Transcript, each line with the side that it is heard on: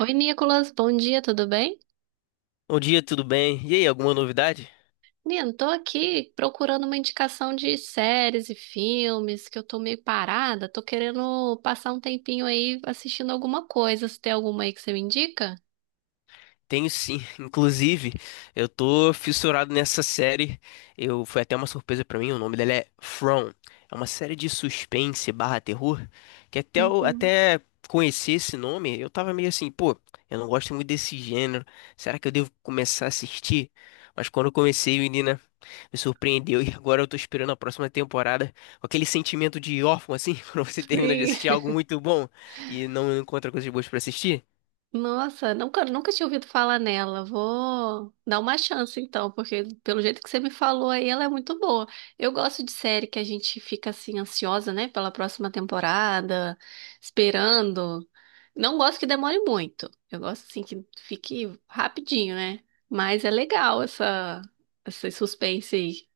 right: Oi, Nicolas, bom dia, tudo bem?
left: Bom dia, tudo bem? E aí, alguma novidade?
right: Nino, tô aqui procurando uma indicação de séries e filmes, que eu tô meio parada, tô querendo passar um tempinho aí assistindo alguma coisa. Se tem alguma aí que você me indica?
left: Tenho sim. Inclusive, eu tô fissurado nessa série. Eu foi até uma surpresa pra mim. O nome dela é From. É uma série de suspense barra terror que
right: Uhum.
left: até conhecer esse nome, eu tava meio assim, pô, eu não gosto muito desse gênero. Será que eu devo começar a assistir? Mas quando eu comecei, menina, me surpreendeu e agora eu tô esperando a próxima temporada com aquele sentimento de órfão assim, quando você termina de
right: Sim.
left: assistir algo muito bom e não encontra coisas boas pra assistir.
right: Nossa, nunca tinha ouvido falar nela. Vou dar uma chance então, porque pelo jeito que você me falou aí, ela é muito boa. Eu gosto de série que a gente fica assim ansiosa, né, pela próxima temporada, esperando. Não gosto que demore muito. Eu gosto assim que fique rapidinho, né? Mas é legal essa esse suspense aí.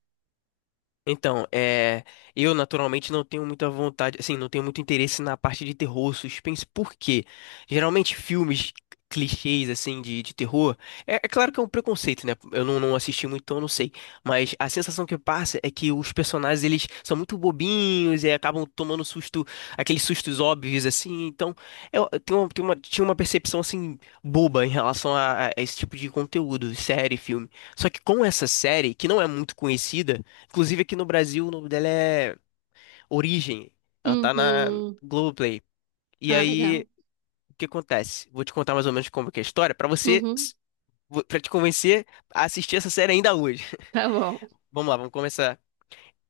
left: Então, eu naturalmente não tenho muita vontade, assim, não tenho muito interesse na parte de terror, suspense, porque geralmente filmes clichês, assim, de terror, é claro que é um preconceito, né? Eu não assisti muito, então eu não sei, mas a sensação que passa é que os personagens, eles são muito bobinhos e acabam tomando susto, aqueles sustos óbvios, assim, então eu tenho uma, tinha uma percepção, assim, boba em relação a esse tipo de conteúdo, série, filme. Só que com essa série, que não é muito conhecida, inclusive aqui no Brasil, o nome dela é Origem. Ela tá na
right: Uhum.
left: Globoplay. E
right: Ah, legal.
left: aí, o que acontece? Vou te contar mais ou menos como que é a história pra você,
right: Uhum.
left: para te convencer a assistir essa série ainda hoje.
right: Tá bom.
left: Vamos lá, vamos começar.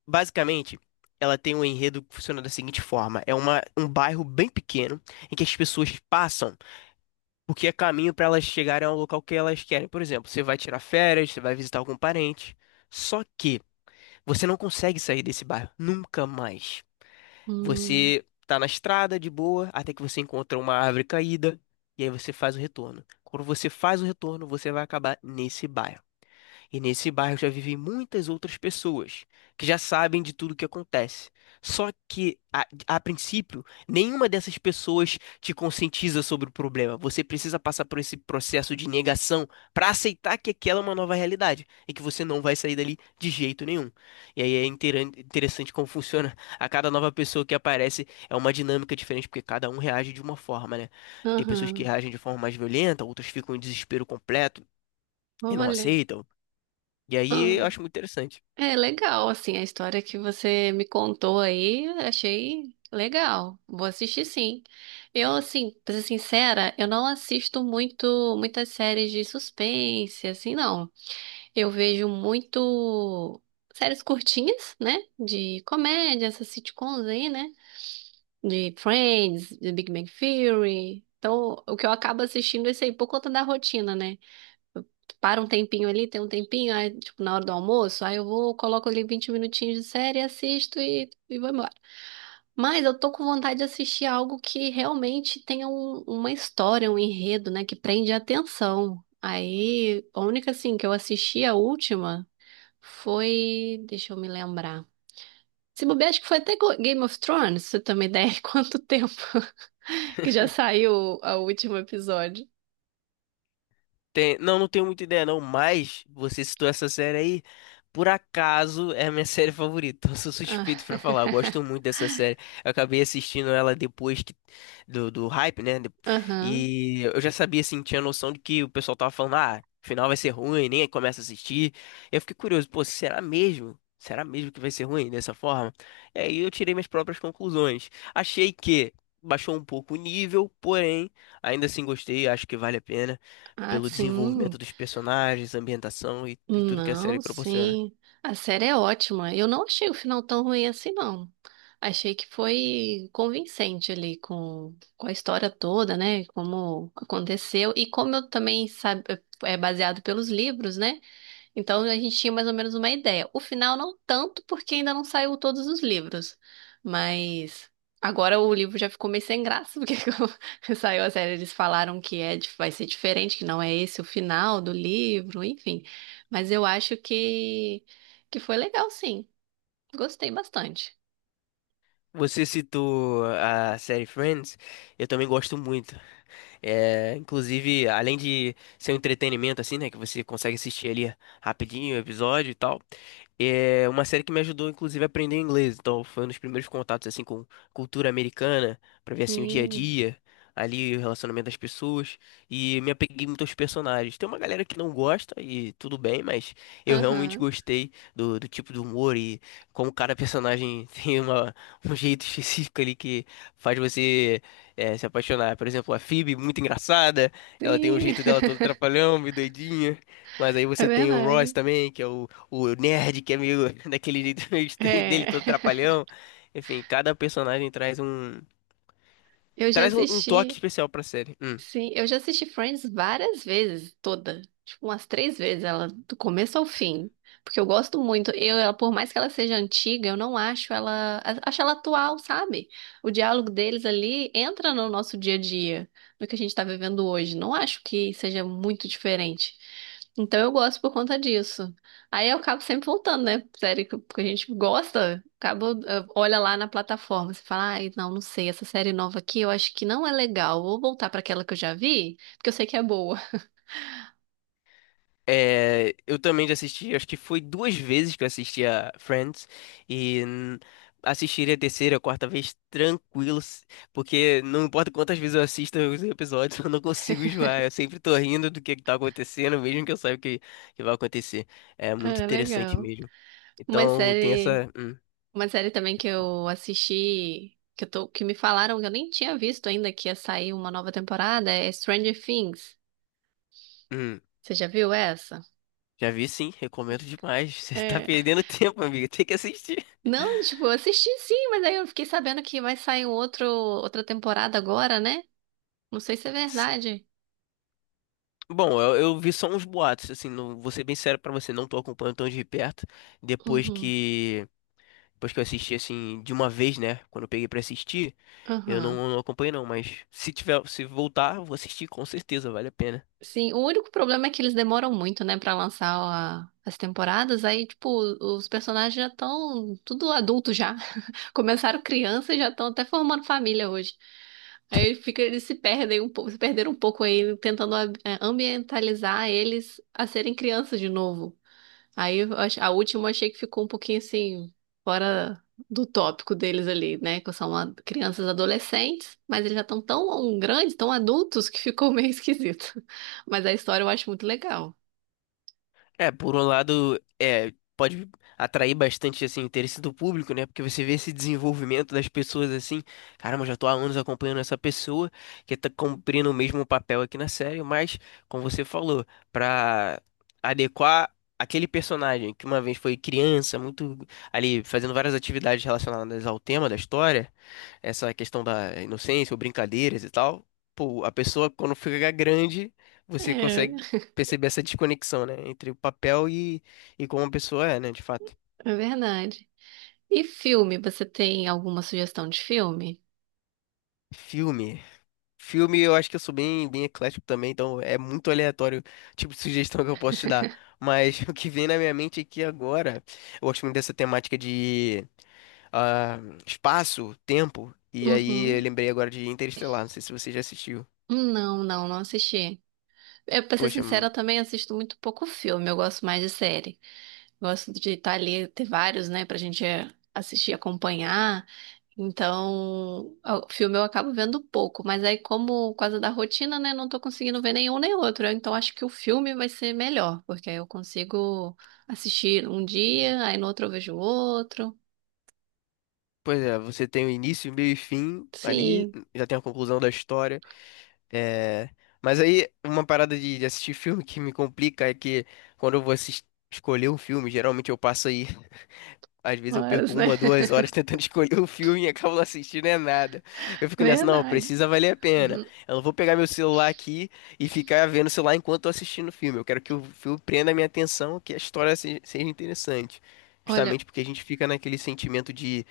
left: Basicamente, ela tem um enredo que funciona da seguinte forma: é um bairro bem pequeno em que as pessoas passam porque é caminho pra elas chegarem ao local que elas querem. Por exemplo, você vai tirar férias, você vai visitar algum parente. Só que você não consegue sair desse bairro nunca mais.
right: Hum.
left: Você tá na estrada de boa, até que você encontra uma árvore caída, e aí você faz o retorno. Quando você faz o retorno, você vai acabar nesse bairro. E nesse bairro já vivem muitas outras pessoas que já sabem de tudo o que acontece. Só que, a princípio, nenhuma dessas pessoas te conscientiza sobre o problema. Você precisa passar por esse processo de negação para aceitar que aquela é uma nova realidade e que você não vai sair dali de jeito nenhum. E aí é interessante como funciona. A cada nova pessoa que aparece é uma dinâmica diferente, porque cada um reage de uma forma, né? Tem pessoas que
right: Aham.
left: reagem de forma mais violenta, outras ficam em desespero completo e não
right: Olha.
left: aceitam. E aí eu
right: Ah.
left: acho muito interessante.
right: É legal, assim, a história que você me contou aí, achei legal. Vou assistir, sim. Eu, assim, pra ser sincera, eu não assisto muito muitas séries de suspense, assim, não. Eu vejo muito séries curtinhas, né? De comédia, essas sitcoms aí, né? De Friends, de Big Bang Theory. Então, o que eu acabo assistindo é isso aí por conta da rotina, né? Para um tempinho ali, tem um tempinho, aí, tipo, na hora do almoço, aí eu vou, coloco ali 20 minutinhos de série, assisto e vou embora. Mas eu tô com vontade de assistir algo que realmente tenha uma história, um enredo, né, que prende a atenção. Aí, a única, assim, que eu assisti, a última, foi. Deixa eu me lembrar. Se bobear, acho que foi até Game of Thrones, pra você ter uma ideia de quanto tempo que já saiu o último episódio.
left: Não, não tenho muita ideia não, mas você citou essa série aí, por acaso é a minha série favorita. Eu sou
right: Ah.
left: suspeito pra falar, eu gosto muito dessa série. Eu acabei assistindo ela do hype, né?
right: Aham.
left: E eu já sabia, assim, tinha noção de que o pessoal tava falando, ah, o final vai ser ruim, nem começa a assistir. Eu fiquei curioso, pô, será mesmo? Será mesmo que vai ser ruim dessa forma? E aí eu tirei minhas próprias conclusões. Achei que baixou um pouco o nível, porém, ainda assim gostei, acho que vale a pena
right: Ah,
left: pelo
right: sim.
left: desenvolvimento dos personagens, ambientação e tudo que a série
right: Não,
left: proporciona.
right: sim. A série é ótima. Eu não achei o final tão ruim assim, não. Achei que foi convincente ali com a história toda, né? Como aconteceu. E como eu também sabe, é baseado pelos livros, né? Então a gente tinha mais ou menos uma ideia. O final não tanto, porque ainda não saiu todos os livros. Mas agora o livro já ficou meio sem graça, porque quando saiu a série, eles falaram que é, vai ser diferente, que não é esse o final do livro, enfim. Mas eu acho que foi legal, sim. Gostei bastante.
left: Você citou a série Friends, eu também gosto muito. É, inclusive, além de ser um entretenimento, assim, né? Que você consegue assistir ali rapidinho o episódio e tal. É uma série que me ajudou, inclusive, a aprender inglês. Então, foi um dos primeiros contatos, assim, com cultura americana, pra ver, assim, o dia a
right: Sim.
left: dia, ali, o relacionamento das pessoas. E me apeguei muito aos personagens. Tem uma galera que não gosta, e tudo bem, mas eu realmente
right: Aham.
left: gostei do tipo de humor e como cada personagem tem uma, um jeito específico ali que faz você se apaixonar. Por exemplo, a Phoebe, muito engraçada, ela tem o
right: Sim.
left: jeito dela todo trapalhão, meio doidinha. Mas aí
right: É
left: você tem o Ross
right: verdade.
left: também, que é o nerd, que é meio daquele jeito meio estranho dele,
right: É.
left: todo trapalhão. Enfim, cada personagem traz um,
right: Eu já
left: traz um, um toque
right: assisti.
left: especial pra série. Hum.
right: Sim, eu já assisti Friends várias vezes, toda. Tipo, umas três vezes, ela do começo ao fim. Porque eu gosto muito. Eu, ela, por mais que ela seja antiga, eu não acho ela. Acho ela atual, sabe? O diálogo deles ali entra no nosso dia a dia, no que a gente tá vivendo hoje. Não acho que seja muito diferente. Então eu gosto por conta disso. Aí eu acabo sempre voltando, né? Série que a gente gosta, acaba, olha lá na plataforma, você fala, ai, não sei, essa série nova aqui eu acho que não é legal. Vou voltar pra aquela que eu já vi, porque eu sei que é boa.
left: É, eu também já assisti, acho que foi duas vezes que eu assisti a Friends e assistiria a terceira, a quarta vez tranquilo, porque não importa quantas vezes eu assisto os episódios, eu não consigo enjoar, eu sempre tô rindo do que tá acontecendo, mesmo que eu saiba o que, que vai acontecer. É muito
right: É
left: interessante
right: legal.
left: mesmo.
right: Uma
left: Então tem
right: série,
left: essa.
right: uma série também que eu assisti, que eu tô, que me falaram que eu nem tinha visto ainda que ia sair uma nova temporada, é Stranger Things.
left: Hum,
right: Você já viu essa?
left: Já vi sim, recomendo demais. Você tá
right: É.
left: perdendo tempo, amigo, tem que assistir.
right: Não, tipo, eu assisti sim, mas aí eu fiquei sabendo que vai sair outra temporada agora, né? Não sei se é verdade.
left: Bom, eu vi só uns boatos, assim, não, vou ser bem sério pra você, não tô acompanhando tão de perto. Depois
right: Uhum.
left: que, depois que eu assisti, assim, de uma vez, né? Quando eu peguei pra assistir, eu
right: Aham.
left: não, não acompanhei não, mas se tiver, se voltar, eu vou assistir com certeza, vale a pena.
right: Sim, o único problema é que eles demoram muito, né, pra lançar as temporadas. Aí, tipo, os personagens já estão tudo adulto já. Começaram criança e já estão até formando família hoje. Aí fica, eles se perdem um pouco, se perderam um pouco aí, tentando ambientalizar eles a serem crianças de novo. Aí eu a última eu achei que ficou um pouquinho assim, fora do tópico deles ali, né? Que são crianças adolescentes, mas eles já estão tão grandes, tão adultos, que ficou meio esquisito. Mas a história eu acho muito legal.
left: É, por um lado, é, pode atrair bastante assim, interesse do público, né? Porque você vê esse desenvolvimento das pessoas assim, caramba, eu já tô há anos acompanhando essa pessoa que tá cumprindo o mesmo papel aqui na série, mas, como você falou, pra adequar aquele personagem que uma vez foi criança, muito ali fazendo várias atividades relacionadas ao tema da história, essa questão da inocência ou brincadeiras e tal, pô, a pessoa quando fica grande, você
right: É,
left: consegue perceber essa desconexão, né, entre o papel e como a pessoa é, né, de fato.
right: é verdade. E filme, você tem alguma sugestão de filme?
left: Filme. Filme, eu acho que eu sou bem, bem eclético também, então é muito aleatório o tipo de sugestão que eu posso te dar. Mas o que vem na minha mente aqui agora, eu gosto muito dessa temática de ah, espaço, tempo, e aí eu
right: Uhum.
left: lembrei agora de Interestelar, não sei se você já assistiu.
right: Não assisti. Eu, pra ser
left: Poxa.
right: sincera, eu também assisto muito pouco filme, eu gosto mais de série. Gosto de estar ali, ter vários, né, pra gente assistir, acompanhar. Então, o filme eu acabo vendo pouco, mas aí, como por causa da rotina, né, não tô conseguindo ver nenhum nem outro. Então, acho que o filme vai ser melhor, porque aí eu consigo assistir um dia, aí no outro eu vejo outro.
left: Pois é, você tem o início, meio e fim ali,
right: Sim,
left: já tem a conclusão da história. É... Mas aí, uma parada de assistir filme que me complica é que quando eu vou escolher um filme, geralmente eu passo aí às vezes eu perco
right: horas, né?
left: uma, duas horas tentando escolher o filme e acabo não assistindo é nada. Eu fico nessa, não,
right: Verdade.
left: precisa valer a pena.
right: Uhum.
left: Eu não vou pegar meu celular aqui e ficar vendo o celular enquanto tô assistindo o filme. Eu quero que o filme prenda a minha atenção, que a história seja interessante.
right: Olha,
left: Justamente porque a gente fica naquele sentimento de,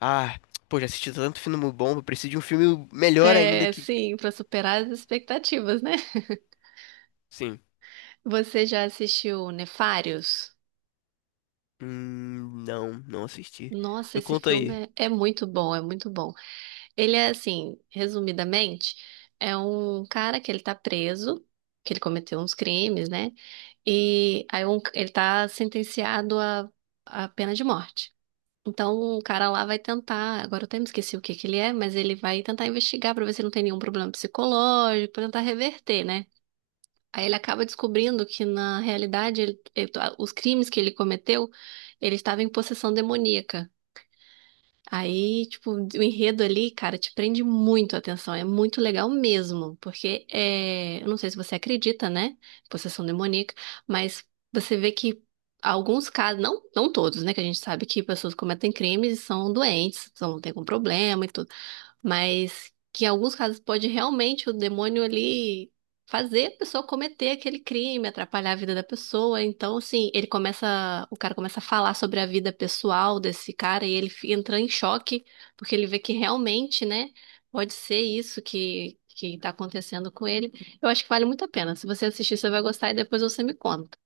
left: ah, pô, já assisti tanto filme bom, eu preciso de um filme melhor ainda que,
right: sim, para superar as expectativas, né?
left: sim.
right: Você já assistiu Nefários?
left: Não assisti.
right: Nossa,
left: Me
right: esse
left: conta aí.
right: filme é muito bom, é muito bom. Ele é assim, resumidamente, é um cara que ele tá preso, que ele cometeu uns crimes, né? E aí ele tá sentenciado à pena de morte. Então o cara lá vai tentar, agora eu até me esqueci o que que ele é, mas ele vai tentar investigar pra ver se não tem nenhum problema psicológico, pra tentar reverter, né? Aí ele acaba descobrindo que na realidade os crimes que ele cometeu, ele estava em possessão demoníaca. Aí, tipo, o enredo ali, cara, te prende muito a atenção. É muito legal mesmo, porque eu não sei se você acredita, né? Possessão demoníaca, mas você vê que alguns casos, não, não todos, né? Que a gente sabe que pessoas cometem crimes e são doentes, são, tem algum problema e tudo. Mas que em alguns casos pode realmente o demônio ali fazer a pessoa cometer aquele crime, atrapalhar a vida da pessoa. Então, assim, ele começa, o cara começa a falar sobre a vida pessoal desse cara e ele entra em choque, porque ele vê que realmente, né, pode ser isso que tá acontecendo com ele. Eu acho que vale muito a pena. Se você assistir, você vai gostar e depois você me conta.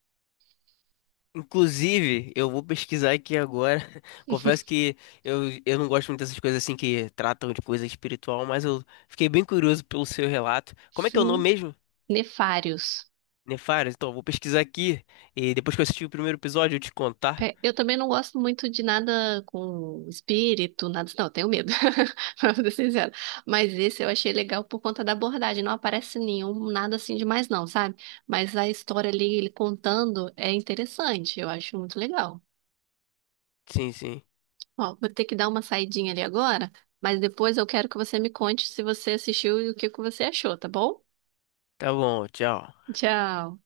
left: Inclusive, eu vou pesquisar aqui agora. Confesso que eu não gosto muito dessas coisas assim que tratam de coisa espiritual, mas eu fiquei bem curioso pelo seu relato. Como é que é o nome
right: Sim.
left: mesmo?
right: Nefários.
left: Nefares? Então, eu vou pesquisar aqui e depois que eu assistir o primeiro episódio eu te contar.
right: É, eu também não gosto muito de nada com espírito, nada. Não, eu tenho medo, pra ser sincero. Mas esse eu achei legal por conta da abordagem. Não aparece nenhum, nada assim demais, não, sabe? Mas a história ali, ele contando, é interessante. Eu acho muito legal.
left: Sim, sim.
right: Ó, vou ter que dar uma saidinha ali agora, mas depois eu quero que você me conte se você assistiu e o que que você achou, tá bom?
left: Tá bom, tchau.
right: Tchau.